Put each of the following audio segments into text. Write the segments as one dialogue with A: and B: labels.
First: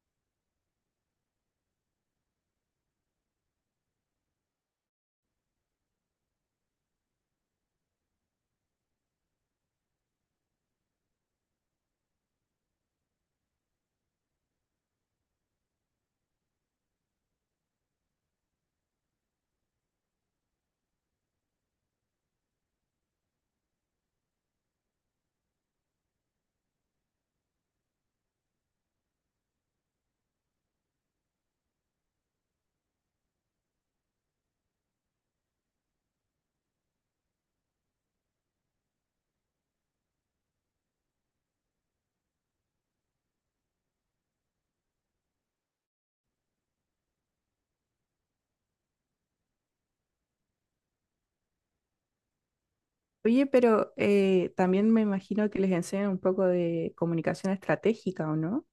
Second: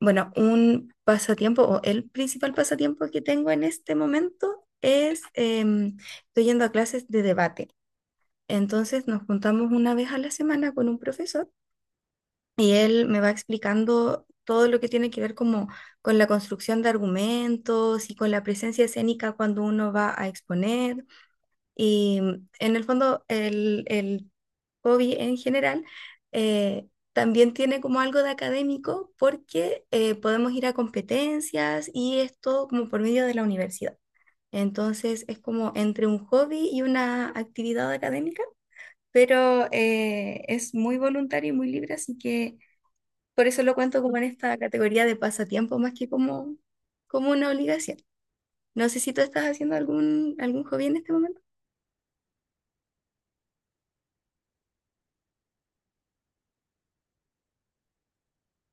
A: Bueno, un pasatiempo o el principal pasatiempo que tengo en este momento es, estoy yendo a clases de debate. Entonces nos juntamos una vez a la semana con un profesor y él me va explicando todo lo que tiene que ver como con la construcción de argumentos y con la presencia escénica cuando uno va a exponer. Y en el fondo, el hobby en general también tiene como algo de académico porque podemos ir a competencias y esto como por medio de la universidad. Entonces es como entre un hobby y una actividad académica, pero es muy voluntario y muy libre, así que por eso lo cuento como en esta categoría de pasatiempo más que como una obligación. No sé si tú estás haciendo algún hobby en este momento.
B: Oye, pero también me imagino que les enseñan un poco de comunicación estratégica, ¿o no?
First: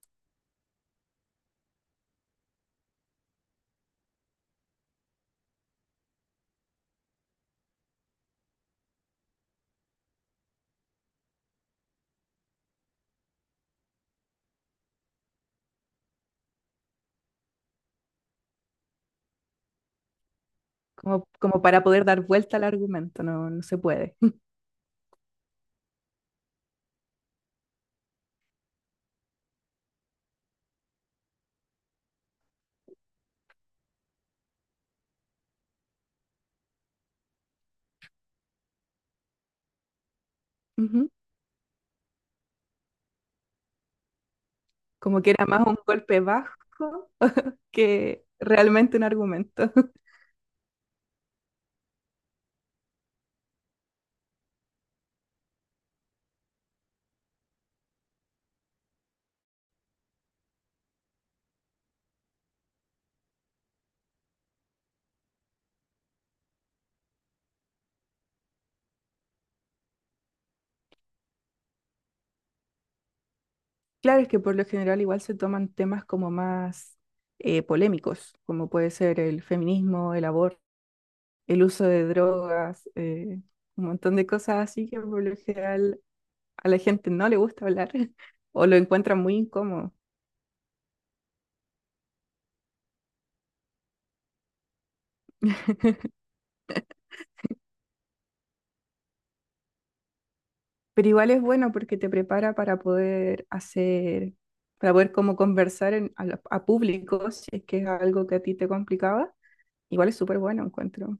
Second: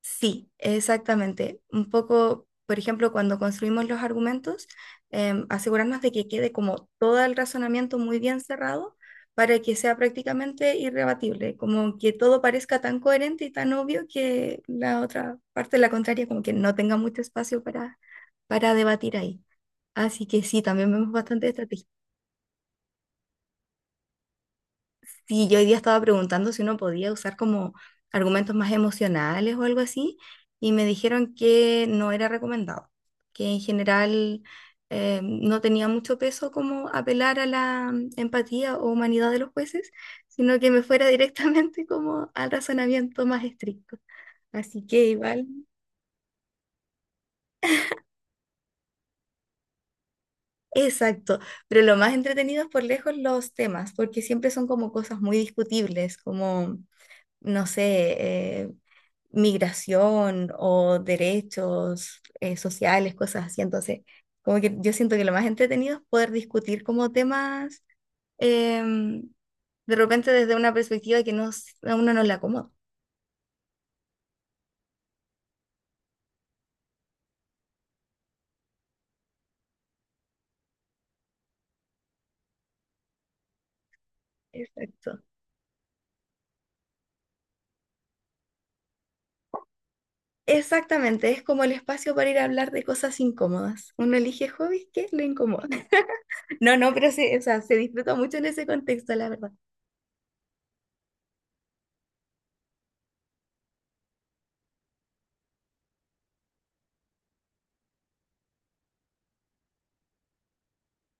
A: Sí, exactamente. Un poco, por ejemplo, cuando construimos los argumentos, asegurarnos de que quede como todo el razonamiento muy bien cerrado para que sea prácticamente irrebatible, como que todo parezca tan coherente y tan obvio que la otra parte, la contraria, como que no tenga mucho espacio para debatir ahí. Así que sí, también vemos
B: Como,
A: bastante
B: para
A: estrategia.
B: poder dar vuelta al argumento, no, no se puede.
A: Sí, yo hoy día estaba preguntando si uno podía usar como argumentos más emocionales o algo así, y me dijeron que no era recomendado, que en general no tenía mucho peso como apelar a la empatía o humanidad de los jueces, sino que me fuera
B: Ujú.
A: directamente como al razonamiento más estricto. Así que
B: Como que era
A: igual,
B: más un golpe bajo que realmente un argumento.
A: exacto, pero lo más entretenido es por lejos los temas, porque siempre son como cosas muy discutibles, como no sé, eh, migración o derechos sociales, cosas así. Entonces, como que yo siento que lo más entretenido es poder discutir como temas em, de repente desde una perspectiva que a uno no le acomoda.
B: Claro, es que por lo general igual se toman temas como más polémicos, como puede ser el feminismo, el aborto, el uso de drogas, un montón de cosas así que
A: Exacto.
B: por lo general a la gente no le gusta hablar o lo encuentran muy incómodo.
A: Exactamente, es como el espacio para ir a hablar de cosas incómodas. Uno elige hobbies que le incomodan. No, no, pero o sea, se disfruta mucho en ese contexto, la verdad.
B: Pero igual es bueno porque te prepara para poder hacer, para poder como conversar en- a, lo- a público, si es que es algo que a ti te complicaba. Igual es súper bueno, encuentro.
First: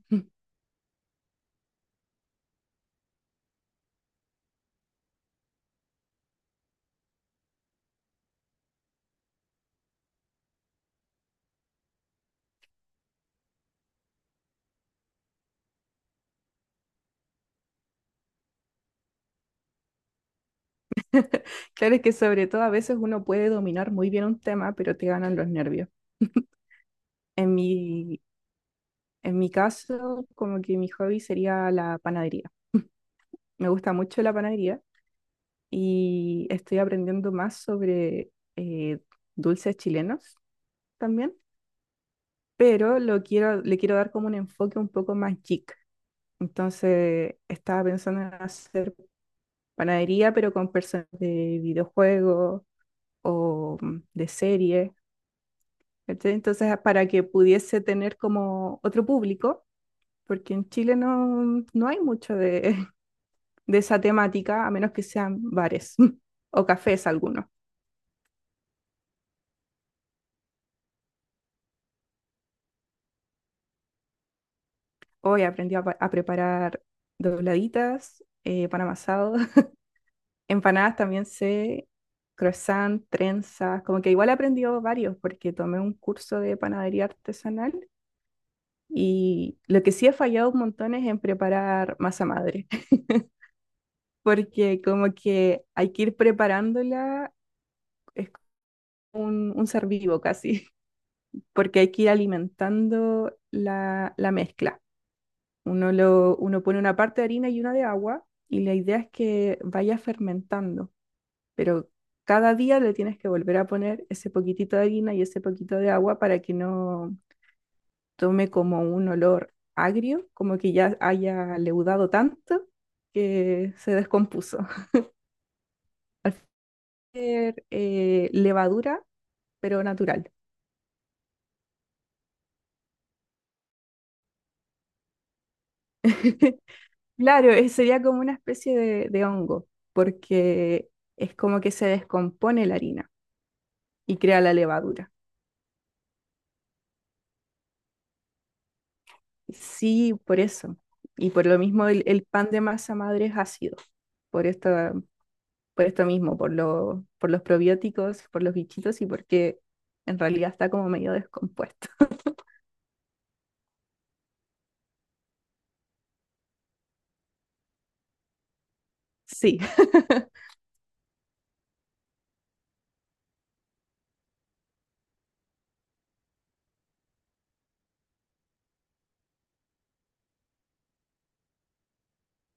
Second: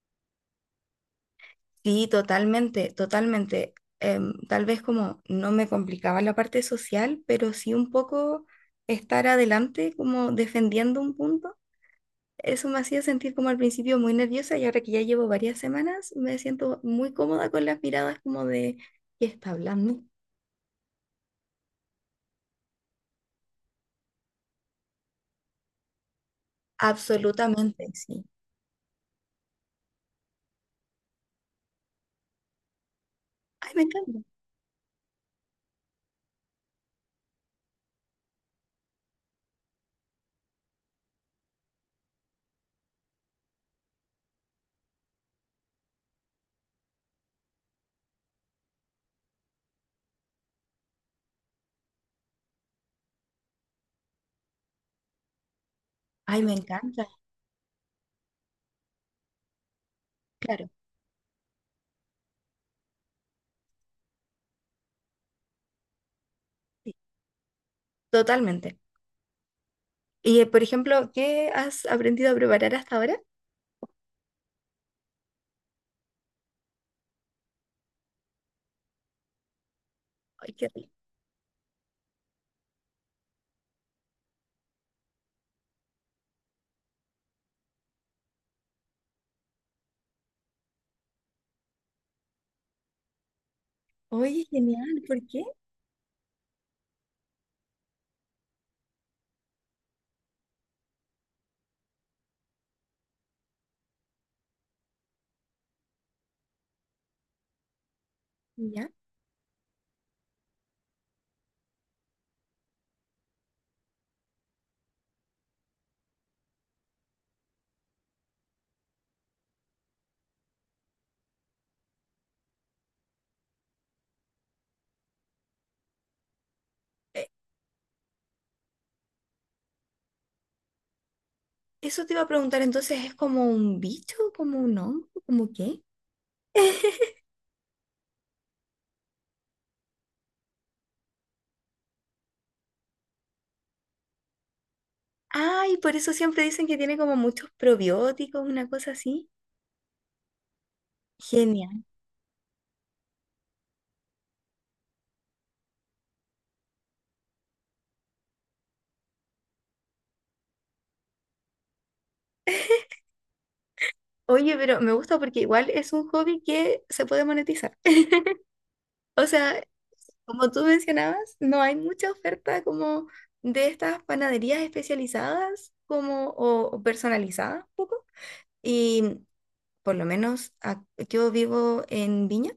A: Sí, totalmente, totalmente. Tal vez como no me complicaba la parte social, pero sí un poco estar adelante como defendiendo un punto. Eso me hacía sentir como al principio muy nerviosa y ahora que ya llevo varias semanas me siento muy cómoda con las miradas como de ¿qué está hablando?
B: Claro, es que sobre todo a veces uno puede dominar muy bien un tema, pero te ganan los nervios. En
A: Absolutamente,
B: mi,
A: sí.
B: en mi caso, como que mi hobby sería la panadería. Me
A: Ay, me
B: gusta
A: encanta.
B: mucho la panadería y estoy aprendiendo más sobre eh, dulces chilenos también. Pero lo quiero, le quiero dar como un enfoque un poco más geek. Entonces, estaba pensando en hacer panadería, pero con personas de videojuegos o de series. ¿Cachai?
A: Ay, me
B: Entonces, para
A: encanta.
B: que pudiese tener como otro público, porque
A: Claro,
B: en Chile no, no hay mucho de, de esa temática, a menos que sean bares o
A: sí,
B: cafés algunos.
A: totalmente. Y por ejemplo, ¿qué has aprendido a preparar hasta ahora?
B: Hoy aprendí a, pa- a preparar dobladitas, pan amasado.
A: Ay, qué rico.
B: Empanadas también sé, croissant, trenzas, como que igual he aprendido varios porque tomé un curso de panadería artesanal y lo que sí he fallado un montón es en preparar masa madre,
A: Oye,
B: porque
A: genial,
B: como
A: ¿por qué?
B: que hay que ir preparándola, es como un ser vivo casi, porque hay que ir alimentando la, la mezcla. Uno, lo, uno pone una parte de harina y una de agua y la
A: ¿Ya?
B: idea es que vaya fermentando. Pero cada día le tienes que volver a poner ese poquitito de harina y ese poquito de agua para que no tome como un olor agrio, como que ya haya leudado tanto que se descompuso. Al final levadura, pero natural.
A: Eso te iba a preguntar, entonces, ¿es como un bicho, como un hongo, como qué?
B: Claro, sería como una especie de hongo, porque es como que se descompone la harina y crea la levadura.
A: Ay, por eso siempre dicen que tiene como muchos probióticos, una cosa así.
B: Sí, por eso. Y por lo
A: Genial.
B: mismo el pan de masa madre es ácido, por esta, por esto mismo, por lo, por los probióticos, por los bichitos y porque en realidad está como medio descompuesto.
A: Oye, pero me gusta porque igual es un hobby que se puede monetizar. O
B: Sí,
A: sea, como tú mencionabas, no hay mucha oferta como de estas panaderías especializadas como o personalizadas un poco. Y por lo menos yo vivo en Viña.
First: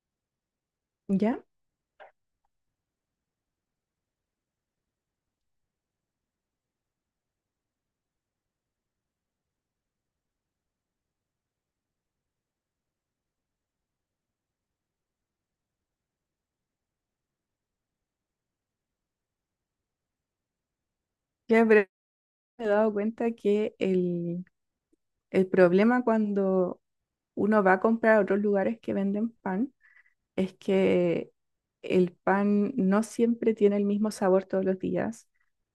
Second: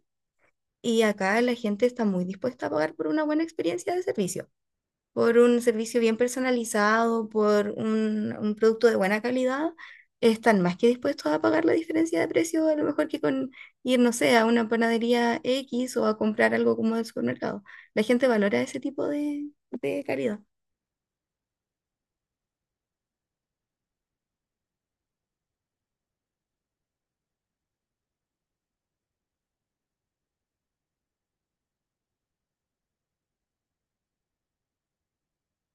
A: Y
B: ya,
A: acá la gente está muy dispuesta a pagar por una buena experiencia de servicio, por un servicio bien personalizado, por un producto de buena calidad. Están más que dispuestos a pagar la diferencia de precio, a lo mejor que con ir, no sé, a una panadería X o a comprar algo como del supermercado. La gente valora ese tipo de calidad.
B: ya pero me he dado cuenta que el problema cuando uno va a comprar a otros lugares que venden pan es que el pan no siempre tiene el mismo sabor todos los días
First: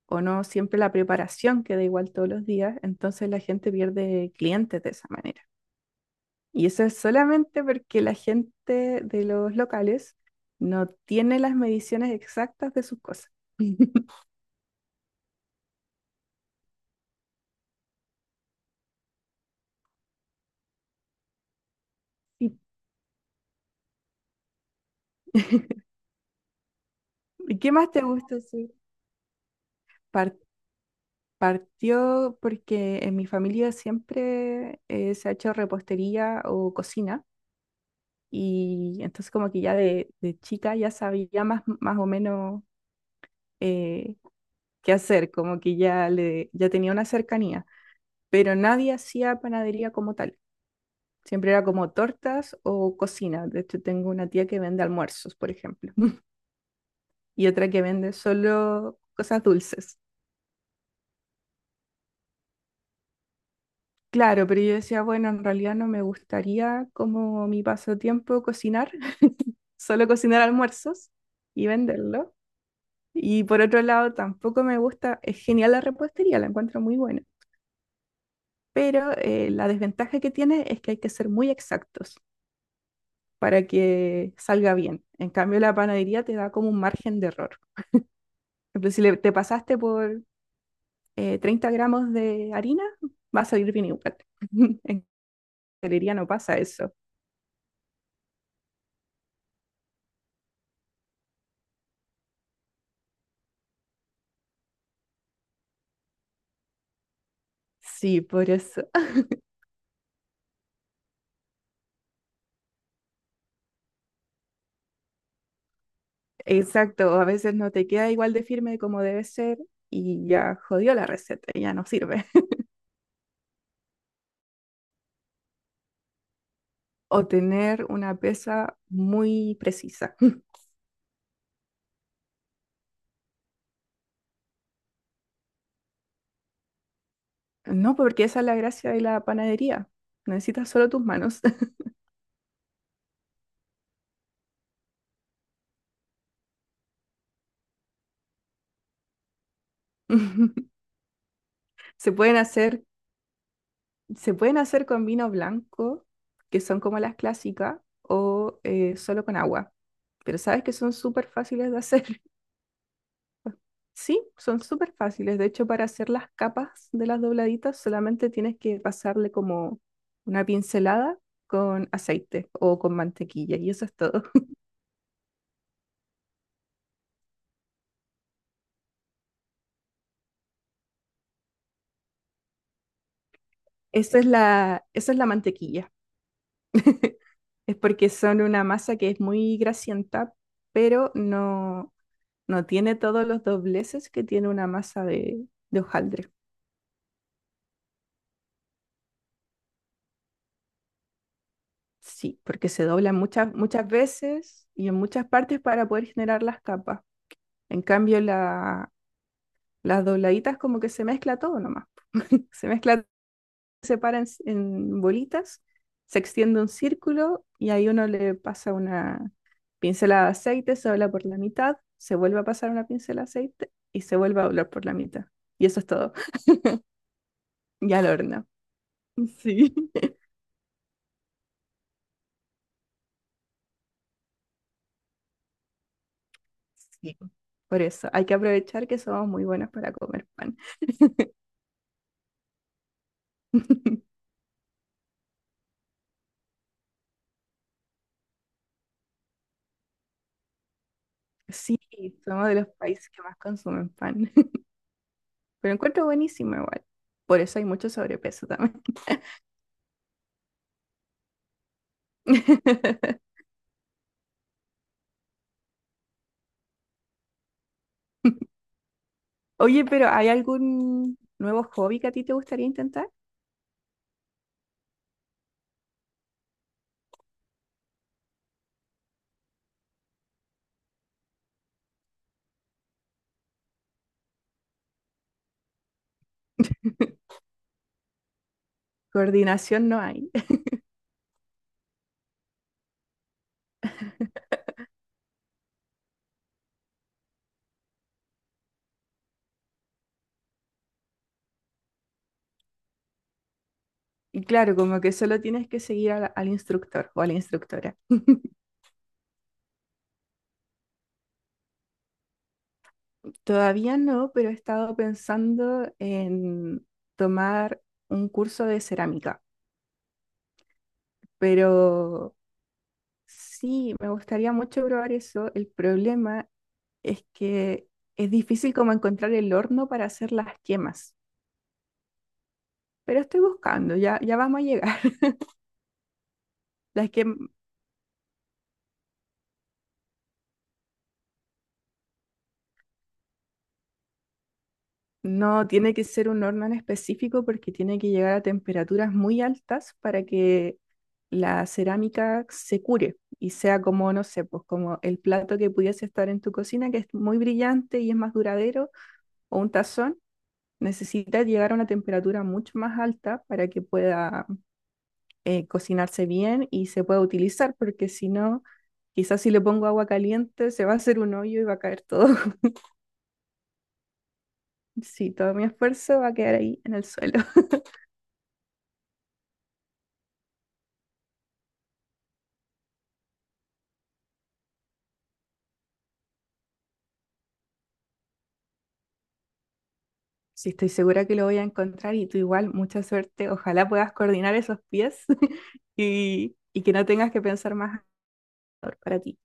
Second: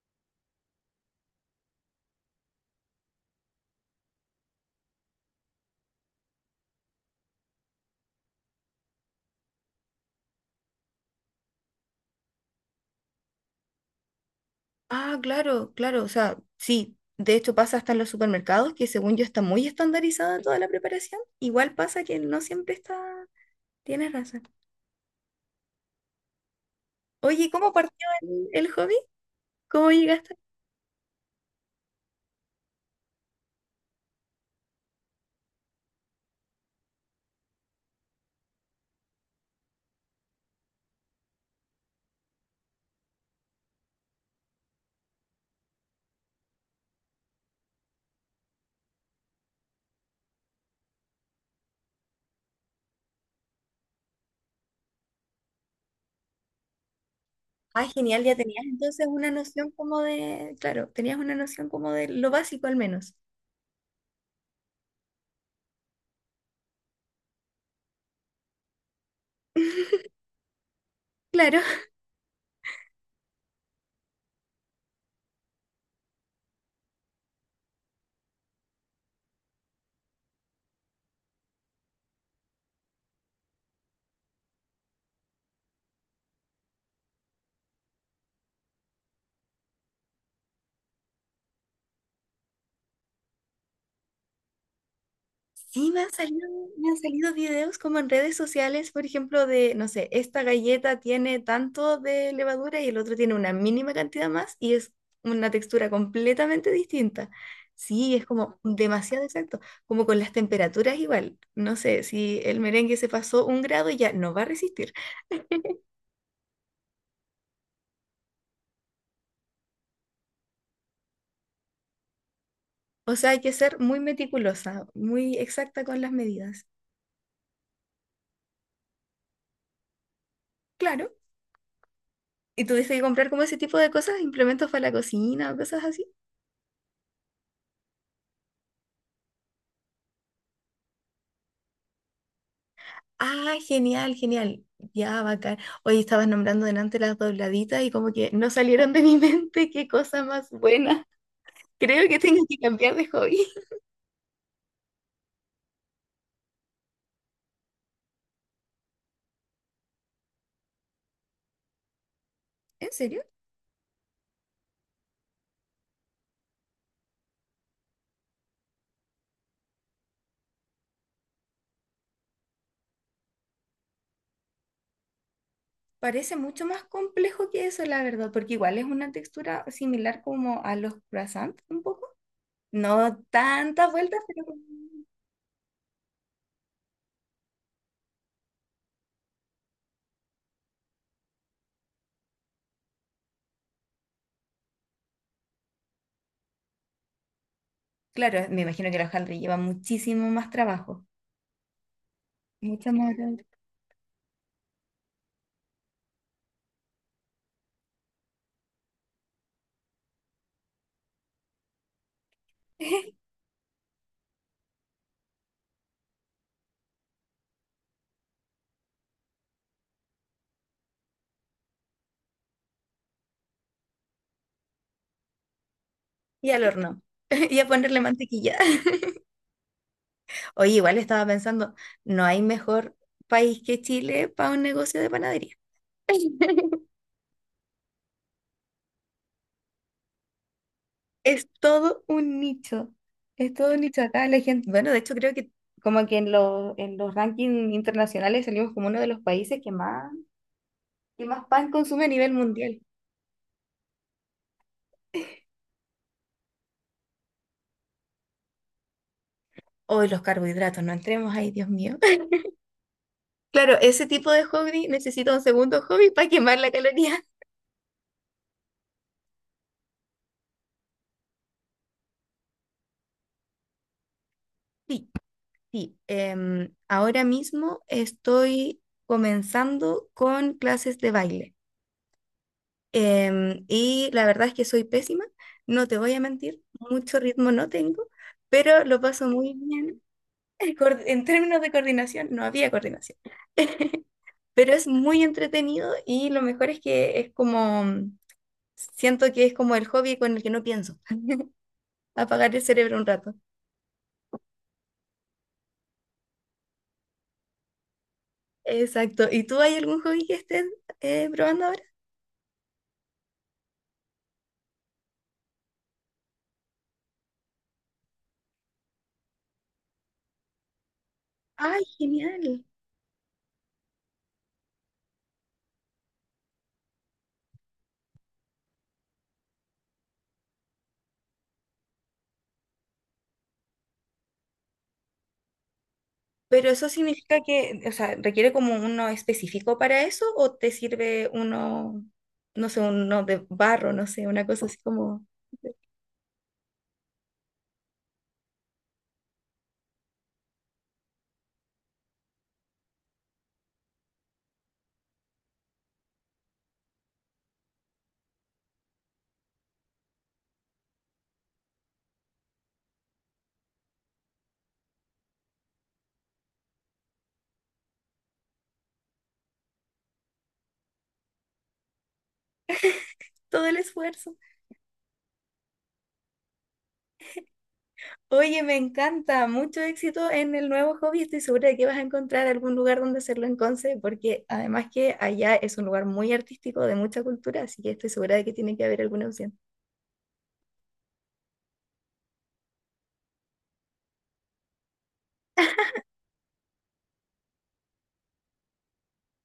B: o no siempre la preparación queda igual todos los días, entonces la gente pierde clientes de esa manera. Y eso es solamente porque la gente de los locales no tiene las mediciones exactas de sus cosas.
A: Ah, claro, claro, o sea, sí. De hecho pasa hasta en los supermercados, que según yo está muy estandarizada toda la preparación. Igual pasa que no
B: ¿Y
A: siempre está... Tienes razón. Oye,
B: y
A: ¿cómo
B: qué más te
A: partió
B: gusta
A: el
B: hacer?
A: hobby? ¿Cómo llegaste?
B: Par- partió porque en mi familia siempre se ha hecho repostería o cocina y entonces como que ya de chica ya sabía más, más o menos eh, qué hacer, como que ya, le, ya tenía una cercanía, pero nadie hacía panadería como tal. Siempre era como tortas o cocina. De hecho, tengo una tía que vende almuerzos, por ejemplo, y otra que
A: Ah,
B: vende
A: genial, ya tenías
B: solo
A: entonces una
B: cosas
A: noción
B: dulces.
A: como de, claro, tenías una noción como de lo básico al menos.
B: Claro, pero yo decía, bueno, en realidad no me gustaría como mi pasatiempo cocinar, solo cocinar almuerzos
A: Claro,
B: y venderlo. Y por otro lado, tampoco me gusta, es genial la repostería, la encuentro muy buena, pero la desventaja que tiene es que hay que ser muy exactos para que salga bien. En cambio, la panadería te da como un margen de error. Por ejemplo, si le- te pasaste por 30 gramos de harina, va a salir bien igual. En
A: sí
B: galería no pasa
A: me
B: eso.
A: han salido videos como en redes sociales, por ejemplo, de, no sé, esta galleta tiene tanto de levadura y el otro tiene una mínima cantidad más y es una textura completamente distinta. Sí,
B: Sí,
A: es
B: por
A: como
B: eso.
A: demasiado exacto, como con las temperaturas igual. No sé, si el merengue se pasó un grado ya no va a resistir.
B: Exacto, a veces no te queda igual de firme como debe ser y ya jodió la receta, ya no sirve.
A: O sea, hay que ser muy meticulosa, muy exacta con las medidas.
B: O tener una pesa muy precisa.
A: Claro. ¿Y tuviste que comprar como ese tipo de cosas, implementos para la cocina o cosas así?
B: No, porque esa es la gracia de la panadería. Necesitas solo tus manos.
A: Ah, genial, genial. Ya, bacán. Hoy estabas nombrando delante las dobladitas y como que no salieron de mi mente. Qué cosa más buena. Creo
B: Se
A: que
B: pueden
A: tengo que
B: hacer
A: cambiar de hobby.
B: Se pueden hacer con vino blanco, que son como las clásicas, o solo con agua. Pero sabes que son súper fáciles de hacer.
A: ¿En serio?
B: Sí, son súper fáciles. De hecho, para hacer las capas de las dobladitas, solamente tienes que pasarle como una pincelada con aceite o con mantequilla, y eso es todo.
A: Parece mucho más complejo que eso, la verdad, porque igual es una textura similar como a los croissants, un poco. No tantas vueltas, pero...
B: Esa es la mantequilla. Es porque son una masa que es muy grasienta, pero no, no tiene todos los dobleces que tiene una masa de hojaldre.
A: Claro, me imagino que la hojaldre lleva muchísimo más trabajo.
B: Sí, porque se
A: Mucho más
B: dobla
A: hojaldre.
B: muchas, muchas veces y en muchas partes para poder generar las capas. En cambio, la, las dobladitas como que se mezcla todo nomás. Se mezcla, se para en bolitas, se extiende un círculo y ahí uno le pasa una pincelada de aceite, se dobla por la mitad, se vuelve a pasar una pincelada de aceite y se vuelve a doblar por la mitad. Y eso es todo.
A: Y al horno. Y a
B: Y
A: ponerle
B: al horno.
A: mantequilla.
B: Sí.
A: Oye, igual estaba pensando, no hay mejor país que Chile para un negocio de panadería.
B: Sí, por eso hay que aprovechar que somos muy buenos para comer pan.
A: Es todo un nicho. Es todo un nicho acá. La gente, bueno, de hecho creo que como que los en los rankings internacionales salimos como uno de los países que que más pan
B: Sí,
A: consume a nivel
B: somos de los
A: mundial.
B: países que más consumen pan, pero encuentro buenísimo igual. Por eso hay mucho sobrepeso también.
A: Hoy los carbohidratos, no entremos ahí, Dios mío. Claro, ese tipo de hobby necesita un segundo hobby para quemar la caloría.
B: Oye, pero ¿hay algún nuevo hobby que a ti te gustaría intentar?
A: Sí, sí. Ahora mismo estoy comenzando con clases de baile. Y la verdad es que soy pésima, no te voy a mentir, mucho ritmo no tengo, pero lo paso muy
B: Coordinación no
A: bien.
B: hay.
A: En términos de coordinación, no había coordinación. Pero es muy entretenido y lo mejor es que es como, siento que es como el hobby con el que no pienso, apagar el cerebro un rato.
B: Y claro, como que solo tienes que seguir al, al instructor o a la instructora.
A: Exacto. ¿Y tú hay algún hobby que estés probando ahora?
B: Todavía no, pero he estado pensando en tomar un curso de cerámica,
A: ¡Ay,
B: pero
A: genial!
B: sí, me gustaría mucho probar eso. El problema es que es difícil como encontrar el horno para hacer las quemas. Pero estoy buscando, ya, ya vamos a llegar.
A: Pero eso
B: Las que
A: significa que, o sea, ¿requiere como uno específico para eso o te sirve uno, no sé, uno de barro, no sé, una cosa así como
B: no tiene que ser un horno en específico porque tiene que llegar a temperaturas muy altas para que la cerámica se cure y sea como, no sé, pues como el plato que pudiese estar en tu cocina, que es muy brillante y es más duradero, o un tazón, necesita llegar a una temperatura mucho más alta para que pueda cocinarse bien y se pueda utilizar, porque si no, quizás si le pongo agua caliente se va a hacer un hoyo y va a caer todo.
A: todo el esfuerzo?
B: Sí, todo mi esfuerzo va a quedar ahí en el suelo.
A: Oye, me encanta, mucho éxito en el nuevo hobby. Estoy segura de que vas a encontrar algún lugar donde hacerlo en Conce, porque además que allá es un lugar muy artístico, de mucha cultura, así que estoy segura de que tiene que haber alguna opción.
B: Sí, estoy segura que lo voy a encontrar y tú igual, mucha suerte. Ojalá puedas coordinar esos pies y que no tengas que pensar más para ti.